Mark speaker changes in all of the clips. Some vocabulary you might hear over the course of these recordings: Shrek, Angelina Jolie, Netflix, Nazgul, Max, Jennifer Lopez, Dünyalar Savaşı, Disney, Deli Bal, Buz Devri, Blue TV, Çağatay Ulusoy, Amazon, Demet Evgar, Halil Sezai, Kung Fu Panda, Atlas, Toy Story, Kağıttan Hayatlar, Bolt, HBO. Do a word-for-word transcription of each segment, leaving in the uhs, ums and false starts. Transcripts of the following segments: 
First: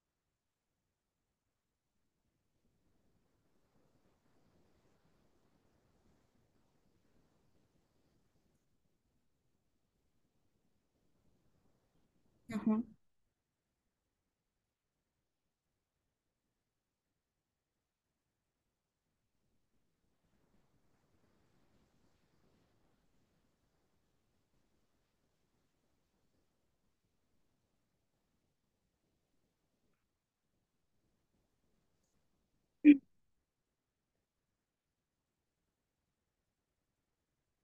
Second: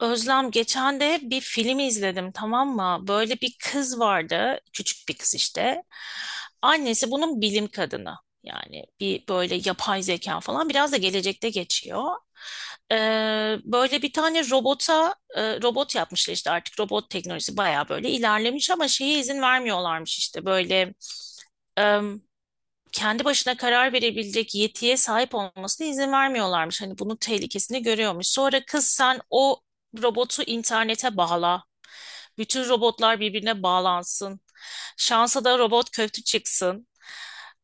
Speaker 1: Özlem geçen de bir film izledim, tamam mı? Böyle bir kız vardı, küçük bir kız işte. Annesi bunun bilim kadını. Yani bir böyle yapay zeka falan, biraz da gelecekte geçiyor.
Speaker 2: Hı hı.
Speaker 1: Ee, böyle bir tane robota e, robot yapmışlar işte, artık robot teknolojisi bayağı böyle ilerlemiş ama şeye izin vermiyorlarmış, işte böyle kendi başına karar verebilecek yetiye sahip olmasına izin vermiyorlarmış. Hani bunun tehlikesini görüyormuş. Sonra kız, sen o robotu internete bağla. Bütün robotlar birbirine bağlansın. Şansa da robot kötü çıksın.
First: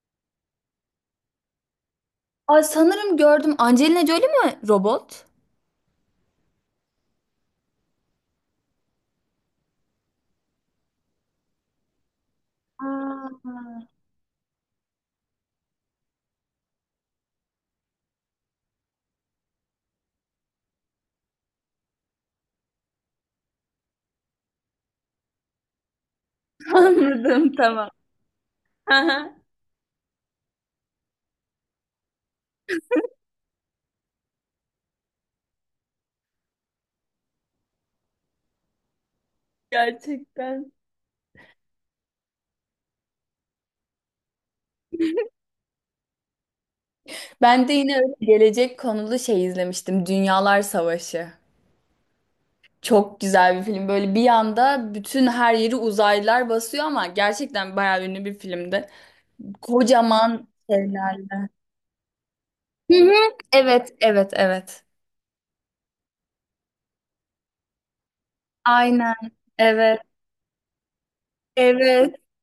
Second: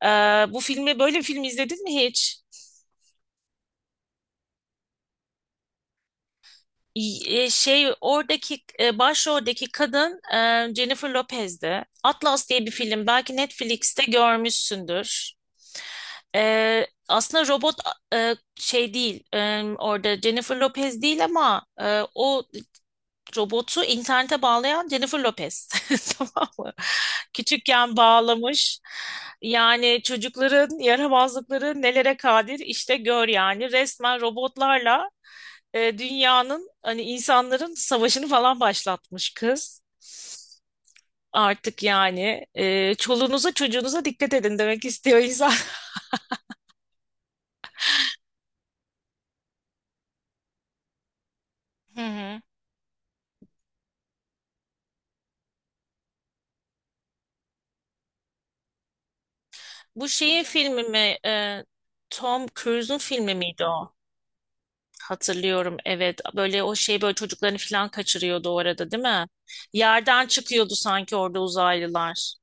Speaker 1: Ee, bu filmi, böyle bir film izledin mi hiç?
Speaker 2: Ay sanırım gördüm. Angelina Jolie mi robot?
Speaker 1: E, şey, oradaki e, başroldeki kadın e, Jennifer Lopez'di. Atlas diye bir film,
Speaker 2: Aa.
Speaker 1: belki Netflix'te görmüşsündür. E, aslında robot e, şey değil, e, orada Jennifer Lopez değil, ama e, o robotu internete bağlayan Jennifer Lopez. Tamam mı?
Speaker 2: Anladım, tamam.
Speaker 1: Küçükken bağlamış.
Speaker 2: Aha.
Speaker 1: Yani çocukların yaramazlıkları nelere kadir, işte gör yani, resmen robotlarla e, dünyanın, hani insanların savaşını falan başlatmış kız.
Speaker 2: Gerçekten.
Speaker 1: Artık yani, e, çoluğunuza çocuğunuza dikkat edin demek istiyor insan.
Speaker 2: Ben de yine öyle gelecek konulu şey izlemiştim. Dünyalar Savaşı.
Speaker 1: Hı hı.
Speaker 2: Çok güzel bir film. Böyle bir anda bütün her yeri uzaylılar basıyor, ama gerçekten bayağı ünlü bir filmdi.
Speaker 1: Bu şeyin
Speaker 2: Kocaman
Speaker 1: filmi mi?
Speaker 2: şeyler.
Speaker 1: e, Tom
Speaker 2: Hı
Speaker 1: Cruise'un
Speaker 2: hı.
Speaker 1: filmi miydi
Speaker 2: Evet,
Speaker 1: o?
Speaker 2: evet, evet.
Speaker 1: Hatırlıyorum, evet. Böyle, o şey, böyle çocuklarını falan kaçırıyordu o arada, değil
Speaker 2: Aynen.
Speaker 1: mi?
Speaker 2: Evet.
Speaker 1: Yerden çıkıyordu sanki orada
Speaker 2: Evet.
Speaker 1: uzaylılar.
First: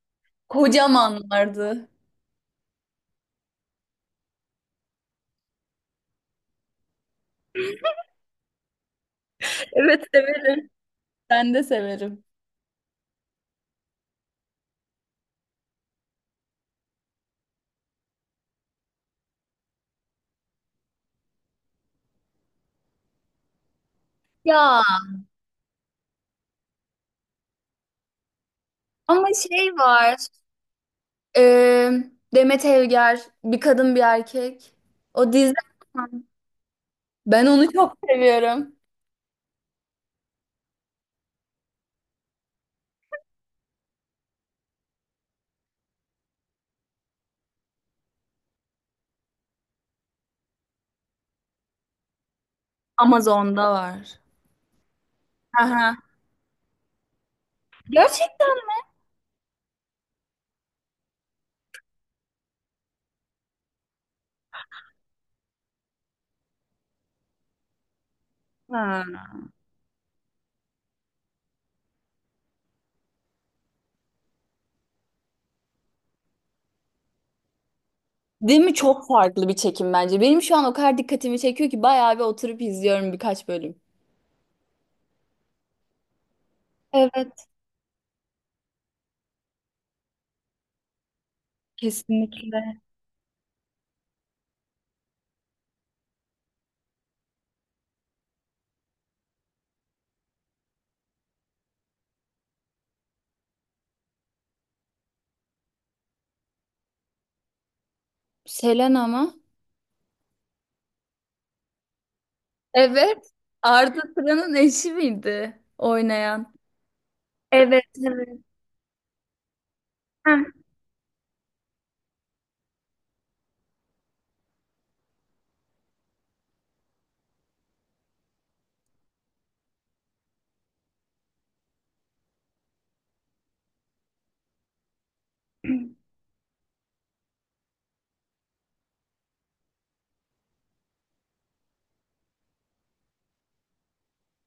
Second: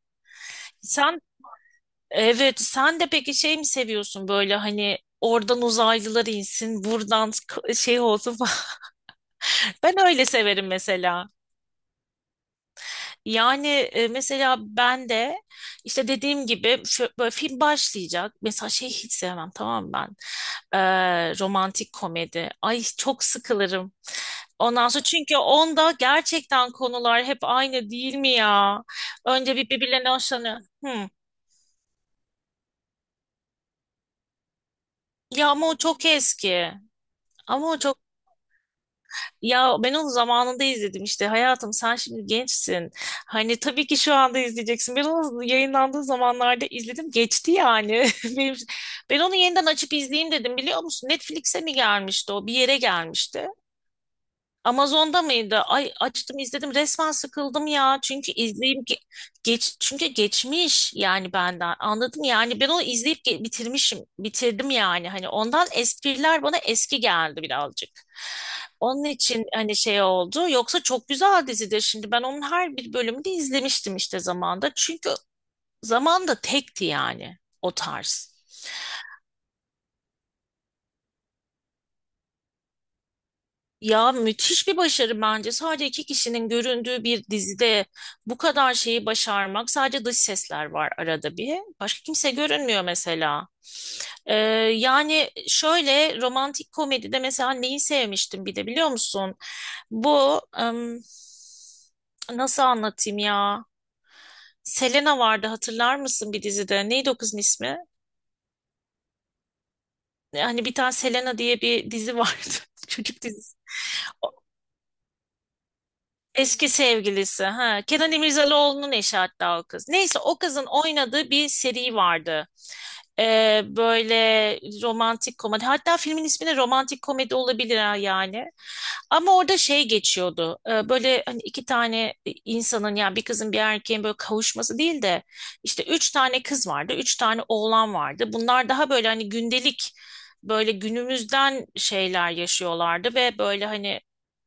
Speaker 1: Sen,
Speaker 2: Kocamanlardı.
Speaker 1: evet sen de peki şey mi seviyorsun, böyle hani oradan uzaylılar insin, buradan k- şey olsun. Ben
Speaker 2: Evet,
Speaker 1: öyle severim
Speaker 2: severim.
Speaker 1: mesela.
Speaker 2: Ben de severim.
Speaker 1: Yani, e, mesela ben de işte dediğim gibi, fö- böyle film başlayacak. Mesela şey hiç sevmem, tamam mı ben. Ee, romantik komedi. Ay, çok sıkılırım.
Speaker 2: Ya
Speaker 1: Ondan sonra, çünkü onda gerçekten konular hep aynı, değil mi ya?
Speaker 2: ama
Speaker 1: Önce bir,
Speaker 2: şey
Speaker 1: birbirlerine
Speaker 2: var.
Speaker 1: hoşlanıyor. Hmm.
Speaker 2: e, Demet Evgar, bir kadın bir erkek. O
Speaker 1: Ya
Speaker 2: dizi.
Speaker 1: ama o çok eski.
Speaker 2: Ben
Speaker 1: Ama
Speaker 2: onu
Speaker 1: o
Speaker 2: çok
Speaker 1: çok.
Speaker 2: seviyorum.
Speaker 1: Ya, ben onu zamanında izledim işte, hayatım, sen şimdi gençsin. Hani tabii ki şu anda izleyeceksin. Ben onu yayınlandığı zamanlarda izledim, geçti yani. Benim, ben onu yeniden açıp izleyeyim dedim, biliyor musun? Netflix'e mi gelmişti, o bir yere gelmişti.
Speaker 2: Amazon'da var.
Speaker 1: Amazon'da mıydı? Ay,
Speaker 2: Aha.
Speaker 1: açtım izledim, resmen sıkıldım ya. Çünkü
Speaker 2: Gerçekten
Speaker 1: izleyip ge- geç, çünkü geçmiş yani benden. Anladım yani, ben onu izleyip ge- bitirmişim. Bitirdim yani. Hani ondan espriler bana eski geldi birazcık. Onun
Speaker 2: mi?
Speaker 1: için hani şey oldu. Yoksa çok güzel dizidir. Şimdi ben onun her bir bölümünü izlemiştim işte zamanda. Çünkü zamanda tekti yani o tarz.
Speaker 2: Değil mi? Çok farklı bir çekim bence. Benim şu an o kadar dikkatimi çekiyor ki bayağı bir oturup izliyorum birkaç bölüm.
Speaker 1: Ya, müthiş bir başarı bence. Sadece iki kişinin göründüğü bir
Speaker 2: Evet,
Speaker 1: dizide bu kadar şeyi başarmak. Sadece dış sesler var arada bir. Başka kimse
Speaker 2: kesinlikle.
Speaker 1: görünmüyor mesela. Ee, yani şöyle, romantik komedide mesela neyi sevmiştim bir de, biliyor musun? Bu ım, nasıl anlatayım ya? Selena vardı, hatırlar mısın, bir dizide? Neydi o kızın ismi?
Speaker 2: Selena mı?
Speaker 1: Hani bir tane Selena diye bir dizi vardı. Çocuk
Speaker 2: Evet.
Speaker 1: dizisi.
Speaker 2: Arda Turan'ın eşi miydi oynayan?
Speaker 1: Eski sevgilisi. Ha.
Speaker 2: Evet,
Speaker 1: Kenan
Speaker 2: evet.
Speaker 1: İmirzalıoğlu'nun eşi hatta o kız. Neyse, o
Speaker 2: Heh.
Speaker 1: kızın oynadığı bir seri vardı. Ee, böyle romantik komedi. Hatta filmin ismi de romantik komedi olabilir ha, yani. Ama orada şey geçiyordu. Ee, böyle hani, iki tane insanın, yani bir kızın bir erkeğin böyle kavuşması değil de, işte üç tane kız vardı, üç tane oğlan vardı. Bunlar daha böyle hani gündelik, böyle günümüzden şeyler yaşıyorlardı ve böyle hani,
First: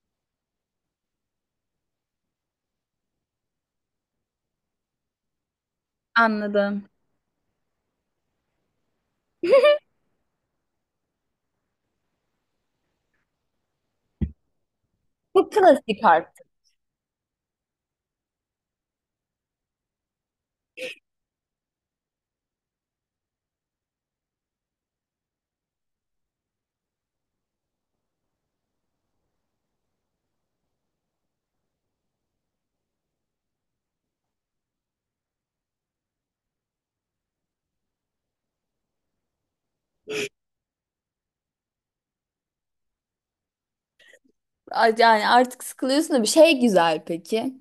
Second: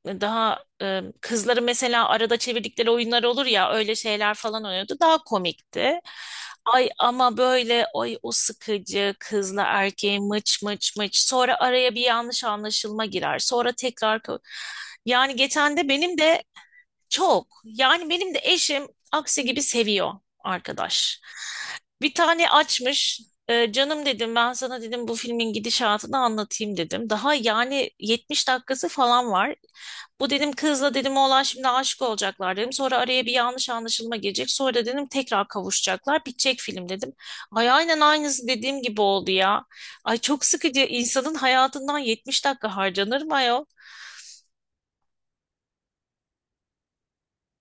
Speaker 1: daha e, kızların mesela arada çevirdikleri oyunlar olur ya, öyle şeyler falan oynuyordu. Daha komikti.
Speaker 2: Anladım.
Speaker 1: Ay, ama böyle, ay, o sıkıcı kızla erkeği mıç mıç mıç, sonra araya bir yanlış anlaşılma girer. Sonra tekrar ko- yani,
Speaker 2: Çok
Speaker 1: geçen de
Speaker 2: klasik
Speaker 1: benim de
Speaker 2: artık.
Speaker 1: çok. Yani benim de eşim aksi gibi seviyor, arkadaş. Bir tane açmış. E, canım dedim, ben sana dedim bu filmin gidişatını anlatayım dedim. Daha yani yetmiş dakikası falan var. Bu dedim, kızla dedim oğlan şimdi aşık olacaklar dedim. Sonra araya bir yanlış anlaşılma gelecek. Sonra dedim tekrar kavuşacaklar. Bitecek film dedim. Ay, aynen aynısı dediğim gibi oldu ya. Ay, çok sıkıcı. İnsanın hayatından yetmiş dakika harcanır mı ayol?
Speaker 2: A- Yani artık sıkılıyorsun da bir şey güzel peki.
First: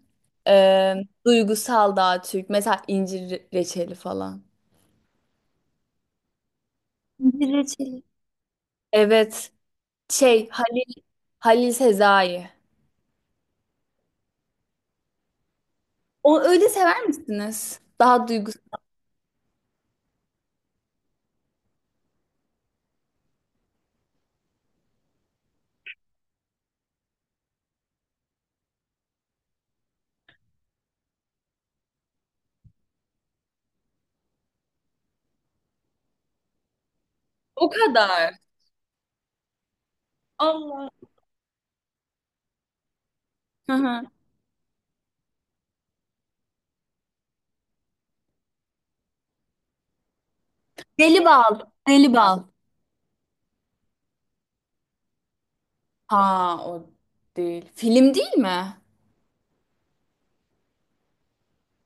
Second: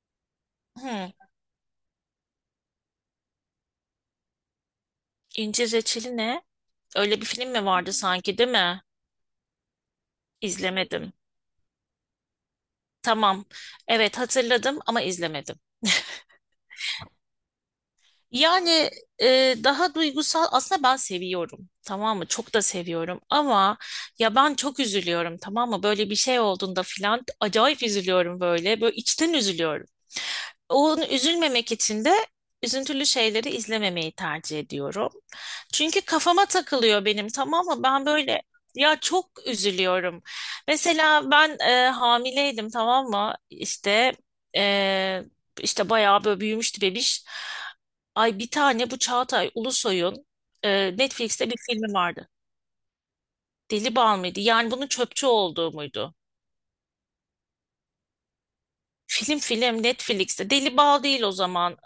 Speaker 2: Ee,
Speaker 1: Hmm,
Speaker 2: duygusal daha Türk. Mesela incir re- reçeli falan.
Speaker 1: incir reçeli ne? Öyle bir film
Speaker 2: İncir
Speaker 1: mi vardı
Speaker 2: reçeli.
Speaker 1: sanki, değil mi?
Speaker 2: Evet. Şey Halil,
Speaker 1: İzlemedim.
Speaker 2: Halil Sezai.
Speaker 1: Tamam. Evet, hatırladım ama izlemedim.
Speaker 2: O öyle sever misiniz? Daha duygusal.
Speaker 1: Yani e, daha duygusal aslında ben seviyorum. Tamam mı? Çok da seviyorum ama, ya, ben çok üzülüyorum tamam mı? Böyle bir şey olduğunda filan acayip üzülüyorum böyle. Böyle içten üzülüyorum. Onu üzülmemek için de üzüntülü şeyleri izlememeyi tercih ediyorum. Çünkü kafama takılıyor benim, tamam
Speaker 2: O
Speaker 1: mı? Ben
Speaker 2: kadar.
Speaker 1: böyle, ya, çok üzülüyorum.
Speaker 2: Allah.
Speaker 1: Mesela ben e, hamileydim, tamam mı?
Speaker 2: Hı hı.
Speaker 1: İşte e, işte bayağı böyle büyümüştü bebiş. Ay, bir tane bu Çağatay Ulusoy'un e,
Speaker 2: Deli
Speaker 1: Netflix'te bir
Speaker 2: bal.
Speaker 1: filmi
Speaker 2: Deli
Speaker 1: vardı.
Speaker 2: bal.
Speaker 1: Deli Bal mıydı? Yani bunun çöpçü olduğu muydu?
Speaker 2: Ha, o değil. Film değil mi?
Speaker 1: Film film Netflix'te. Deli Bal değil o zaman.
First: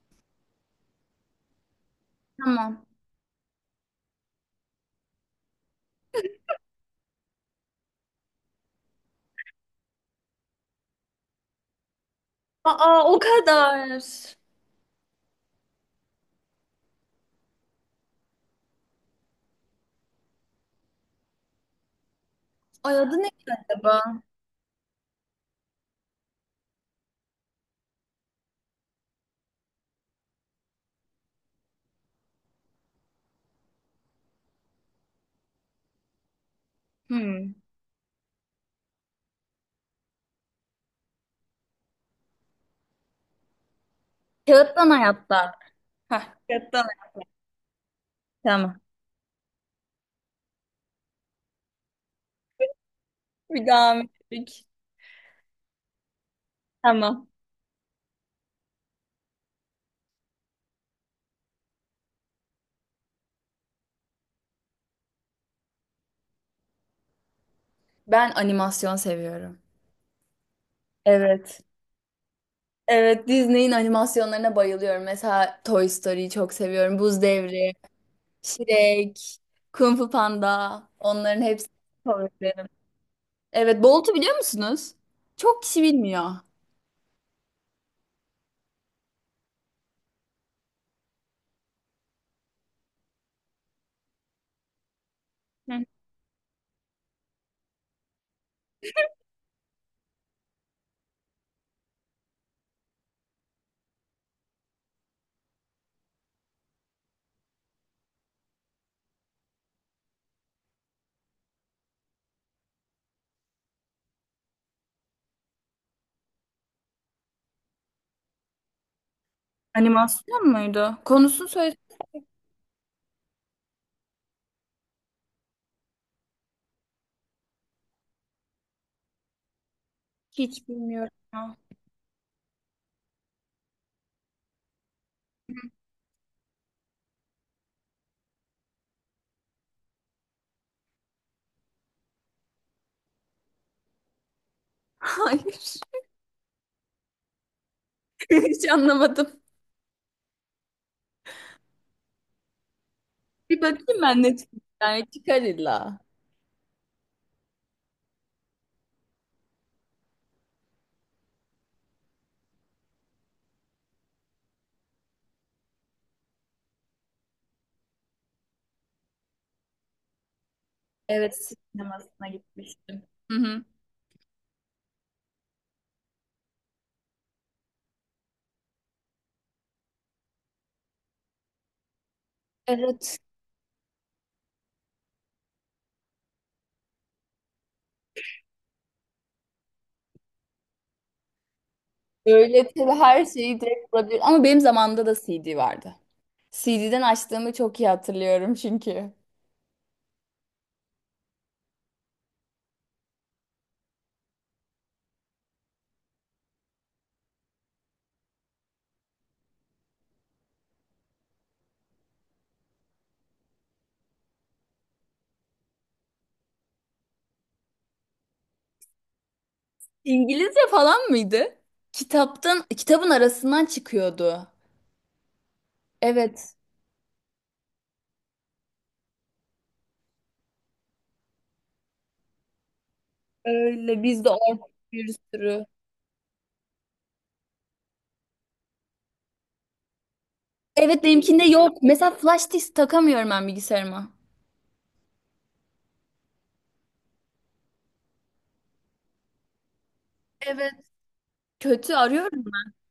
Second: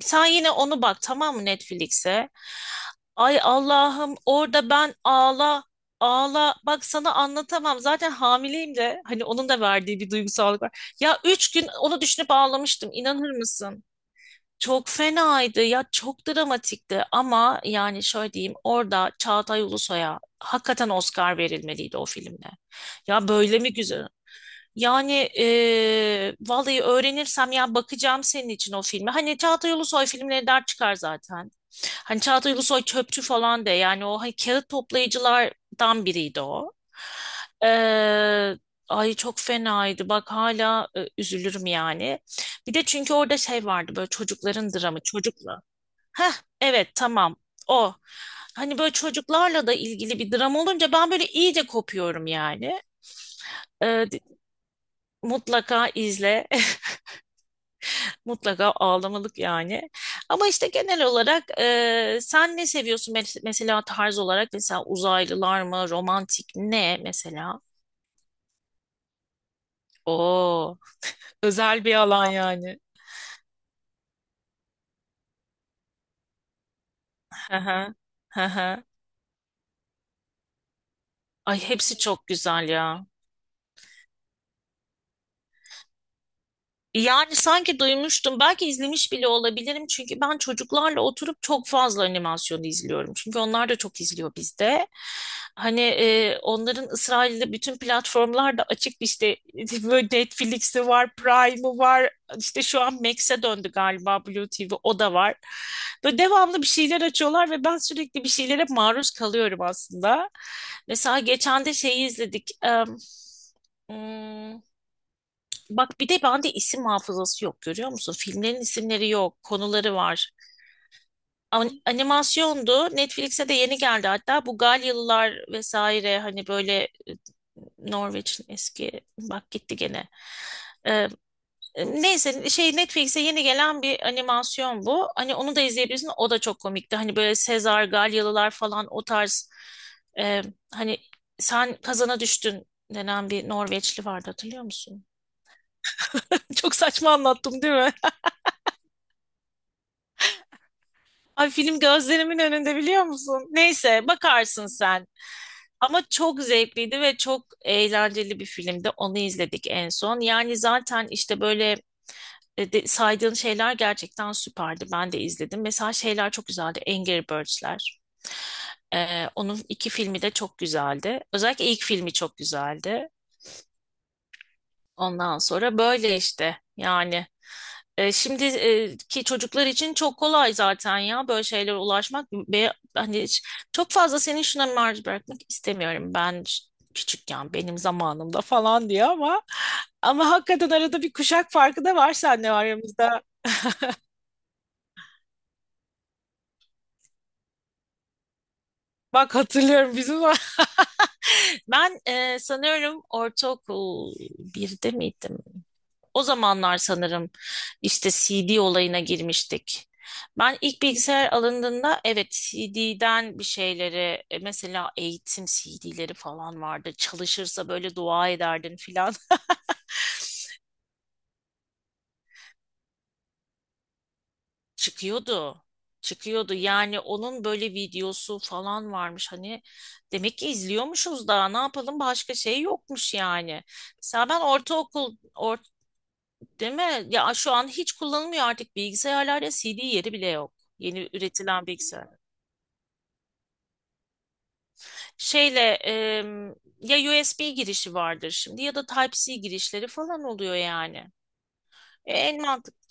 Speaker 1: Sen yine onu bak, tamam mı, Netflix'e?
Speaker 2: Tamam.
Speaker 1: Ay, Allah'ım, orada ben ağla ağla, bak sana anlatamam, zaten hamileyim de hani onun da verdiği bir duygusallık var. Ya, üç gün onu düşünüp ağlamıştım,
Speaker 2: Aa, o
Speaker 1: inanır mısın?
Speaker 2: kadar.
Speaker 1: Çok fenaydı ya, çok dramatikti, ama yani şöyle diyeyim, orada Çağatay Ulusoy'a hakikaten Oscar verilmeliydi o filmde.
Speaker 2: Ay adı
Speaker 1: Ya
Speaker 2: ne
Speaker 1: böyle mi güzel?
Speaker 2: acaba?
Speaker 1: Yani eee, vallahi öğrenirsem, ya, bakacağım senin için o filmi. Hani Çağatay Ulusoy filmleri der çıkar zaten. Hani Çağatay Ulusoy çöpçü falan de, yani o hani kağıt toplayıcılardan biriydi o.
Speaker 2: Hmm.
Speaker 1: Eee, ay, çok fenaydı. Bak, hala e, üzülürüm yani. Bir de çünkü orada şey vardı, böyle çocukların
Speaker 2: Kağıttan
Speaker 1: dramı,
Speaker 2: hayatlar.
Speaker 1: çocukla.
Speaker 2: Heh,
Speaker 1: Heh,
Speaker 2: kağıttan
Speaker 1: evet,
Speaker 2: hayatlar.
Speaker 1: tamam, o. Hani
Speaker 2: Tamam.
Speaker 1: böyle çocuklarla da ilgili bir dram olunca ben böyle iyice kopuyorum yani.
Speaker 2: Bir daha mı ettik?
Speaker 1: Mutlaka izle.
Speaker 2: Tamam.
Speaker 1: Mutlaka ağlamalık yani. Ama işte genel olarak, e, sen ne seviyorsun mes- mesela, tarz olarak? Mesela uzaylılar mı? Romantik ne mesela?
Speaker 2: Ben animasyon seviyorum.
Speaker 1: Oo,
Speaker 2: Evet.
Speaker 1: özel bir alan yani.
Speaker 2: Evet, Disney'in animasyonlarına bayılıyorum. Mesela Toy Story'yi çok seviyorum. Buz
Speaker 1: Hı
Speaker 2: Devri,
Speaker 1: hı. Hı hı.
Speaker 2: Shrek, Kung Fu Panda. Onların
Speaker 1: Ay,
Speaker 2: hepsi
Speaker 1: hepsi çok
Speaker 2: favorilerim.
Speaker 1: güzel ya.
Speaker 2: Evet, Bolt'u biliyor musunuz? Çok kişi bilmiyor.
Speaker 1: Yani, sanki duymuştum. Belki izlemiş bile olabilirim. Çünkü ben çocuklarla oturup çok fazla animasyon izliyorum. Çünkü onlar da çok izliyor bizde. Hani,
Speaker 2: Hı.
Speaker 1: e, onların İsrail'de bütün platformlar da açık. İşte, böyle Netflix'i var, Prime'ı var. İşte şu an Max'e döndü galiba Blue T V. O da var. Böyle devamlı bir şeyler açıyorlar ve ben sürekli bir şeylere maruz kalıyorum aslında. Mesela geçen de şeyi izledik. Em, hmm, Bak, bir de bende isim hafızası yok, görüyor musun? Filmlerin isimleri yok, konuları var.
Speaker 2: Animasyon muydu? Konusunu söyle.
Speaker 1: An- Animasyondu. Netflix'e de yeni geldi hatta. Bu Galyalılar vesaire, hani böyle Norveç'in eski, bak gitti gene.
Speaker 2: Hiç
Speaker 1: Ee,
Speaker 2: bilmiyorum ya.
Speaker 1: neyse, şey, Netflix'e yeni gelen bir animasyon bu. Hani onu da izleyebilirsin. O da çok komikti. Hani böyle Sezar, Galyalılar falan, o tarz e, hani sen kazana düştün denen bir Norveçli vardı, hatırlıyor musun?
Speaker 2: Hayır.
Speaker 1: Çok saçma anlattım değil mi?
Speaker 2: Hiç anlamadım.
Speaker 1: Ay, film gözlerimin önünde, biliyor musun?
Speaker 2: Bir bakayım
Speaker 1: Neyse,
Speaker 2: ben
Speaker 1: bakarsın
Speaker 2: Netflix'ten. Ya,
Speaker 1: sen.
Speaker 2: çıkar illa.
Speaker 1: Ama çok zevkliydi ve çok eğlenceli bir filmdi. Onu izledik en son. Yani zaten işte böyle e, de- saydığın şeyler gerçekten süperdi. Ben de izledim. Mesela şeyler çok güzeldi. Angry Birds'ler. Ee, onun iki filmi de çok güzeldi.
Speaker 2: Evet,
Speaker 1: Özellikle ilk filmi
Speaker 2: sinemasına
Speaker 1: çok
Speaker 2: gitmiştim.
Speaker 1: güzeldi.
Speaker 2: Hı hı.
Speaker 1: Ondan sonra böyle işte, yani. E, şimdi, e, ki çocuklar için çok kolay zaten ya böyle şeylere ulaşmak ve
Speaker 2: Evet.
Speaker 1: hani hiç- çok fazla senin şuna maruz bırakmak istemiyorum ben, ş- küçükken benim zamanımda falan diyor ama ama hakikaten arada bir kuşak farkı da var seninle
Speaker 2: Öğretili
Speaker 1: aramızda.
Speaker 2: her şeyi direkt bulabilir. Ama benim zamanımda da C D vardı. C D'den açtığımı çok iyi hatırlıyorum çünkü.
Speaker 1: Bak hatırlıyorum bizim ben, e, sanıyorum ortaokul birde miydim? O zamanlar sanırım, işte C D olayına girmiştik. Ben ilk bilgisayar alındığında, evet, C D'den bir şeyleri, e, mesela eğitim C D'leri falan vardı. Çalışırsa böyle dua ederdin filan.
Speaker 2: İngilizce falan mıydı? Kitaptan, kitabın arasından çıkıyordu.
Speaker 1: Çıkıyordu. Çıkıyordu.
Speaker 2: Evet.
Speaker 1: Yani onun böyle videosu falan varmış. Hani demek ki izliyormuşuz, daha ne yapalım, başka şey yokmuş yani.
Speaker 2: Öyle biz de
Speaker 1: Mesela ben
Speaker 2: orada bir
Speaker 1: ortaokul or,
Speaker 2: sürü.
Speaker 1: değil mi? Ya şu an hiç kullanılmıyor artık, bilgisayarlarda C D yeri bile yok.
Speaker 2: Evet,
Speaker 1: Yeni
Speaker 2: benimkinde
Speaker 1: üretilen
Speaker 2: yok.
Speaker 1: bilgisayar.
Speaker 2: Mesela flash disk takamıyorum ben bilgisayarıma.
Speaker 1: Şeyle, em, ya U S B girişi vardır şimdi, ya da type si girişleri falan oluyor
Speaker 2: Evet.
Speaker 1: yani.
Speaker 2: Kötü
Speaker 1: E, en
Speaker 2: arıyorum.
Speaker 1: mantıklı.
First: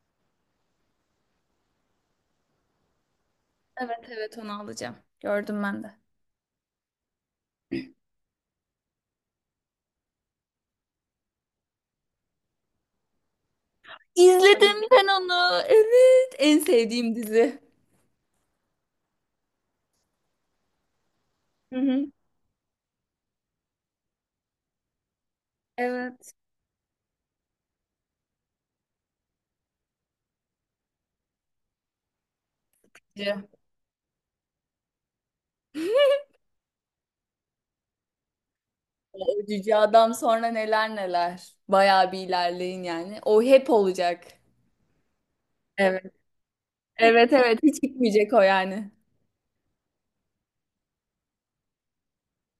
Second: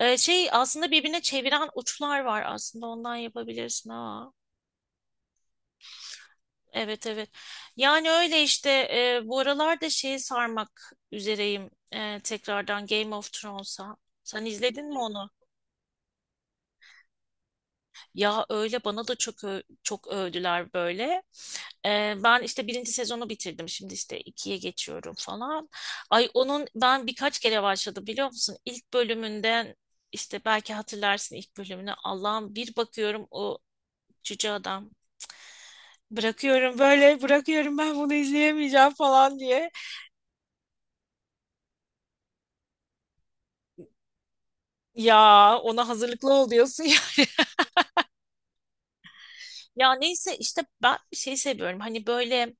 Speaker 1: E, şey aslında birbirine çeviren uçlar var aslında, ondan yapabilirsin
Speaker 2: Evet,
Speaker 1: ha.
Speaker 2: evet, onu alacağım. Gördüm ben de.
Speaker 1: Evet, evet. Yani öyle işte, e, bu aralar da şeyi sarmak üzereyim, e, tekrardan Game of Thrones'a. Sen
Speaker 2: İzledim
Speaker 1: izledin mi
Speaker 2: ben
Speaker 1: onu?
Speaker 2: onu. Evet. En sevdiğim dizi.
Speaker 1: Ya, öyle, bana da çok ö- çok övdüler böyle.
Speaker 2: Hı hı.
Speaker 1: Ee, ben işte birinci sezonu bitirdim. Şimdi işte ikiye geçiyorum falan. Ay,
Speaker 2: Evet.
Speaker 1: onun ben birkaç kere başladım, biliyor musun? İlk bölümünden, işte belki hatırlarsın ilk bölümünü. Allah'ım, bir bakıyorum
Speaker 2: Cü.
Speaker 1: o cüce adam. Bırakıyorum, böyle bırakıyorum, ben bunu izleyemeyeceğim falan
Speaker 2: O
Speaker 1: diye.
Speaker 2: cüce adam sonra neler neler. Bayağı bir ilerleyin yani. O hep olacak.
Speaker 1: Ya, ona
Speaker 2: Evet.
Speaker 1: hazırlıklı ol diyorsun ya.
Speaker 2: Evet, evet. Hiç gitmeyecek o yani.
Speaker 1: Ya neyse, işte ben şey seviyorum. Hani böyle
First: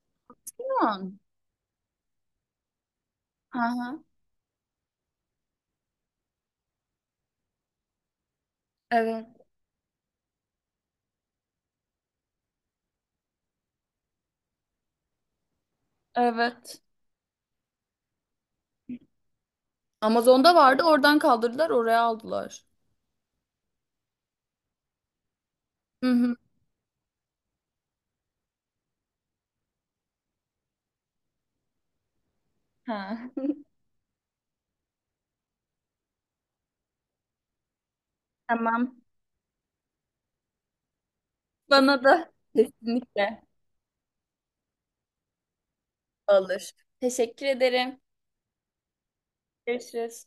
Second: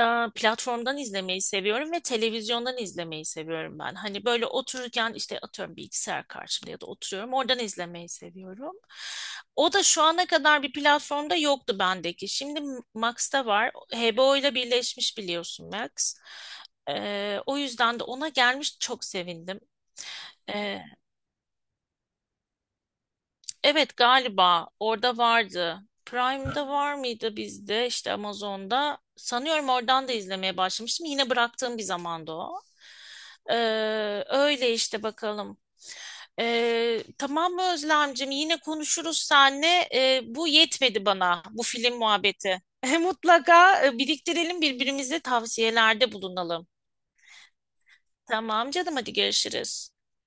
Speaker 1: e, platformdan
Speaker 2: Tamam.
Speaker 1: izlemeyi seviyorum ve televizyondan izlemeyi seviyorum ben.
Speaker 2: Aha.
Speaker 1: Hani böyle otururken işte, atıyorum bilgisayar karşımda ya da oturuyorum, oradan izlemeyi seviyorum.
Speaker 2: Evet.
Speaker 1: O da şu ana kadar bir platformda yoktu bendeki. Şimdi Max'ta var. H B O ile birleşmiş, biliyorsun, Max.
Speaker 2: Evet.
Speaker 1: E, o yüzden de ona gelmiş çok sevindim.
Speaker 2: Amazon'da vardı. Oradan kaldırdılar. Oraya aldılar.
Speaker 1: Evet, galiba orada vardı.
Speaker 2: Hı hı.
Speaker 1: Prime'da var mıydı bizde, işte Amazon'da? Sanıyorum oradan da izlemeye başlamıştım. Yine bıraktığım bir zamanda o.
Speaker 2: Ha.
Speaker 1: Ee, öyle işte, bakalım. Ee, tamam mı Özlemcim? Yine
Speaker 2: Tamam.
Speaker 1: konuşuruz seninle. Ee, bu yetmedi bana bu film
Speaker 2: Bana da
Speaker 1: muhabbeti.
Speaker 2: kesinlikle
Speaker 1: Mutlaka e, biriktirelim, birbirimize tavsiyelerde bulunalım.
Speaker 2: alır. Teşekkür ederim.
Speaker 1: Tamam canım, hadi görüşürüz.
Speaker 2: Görüşürüz.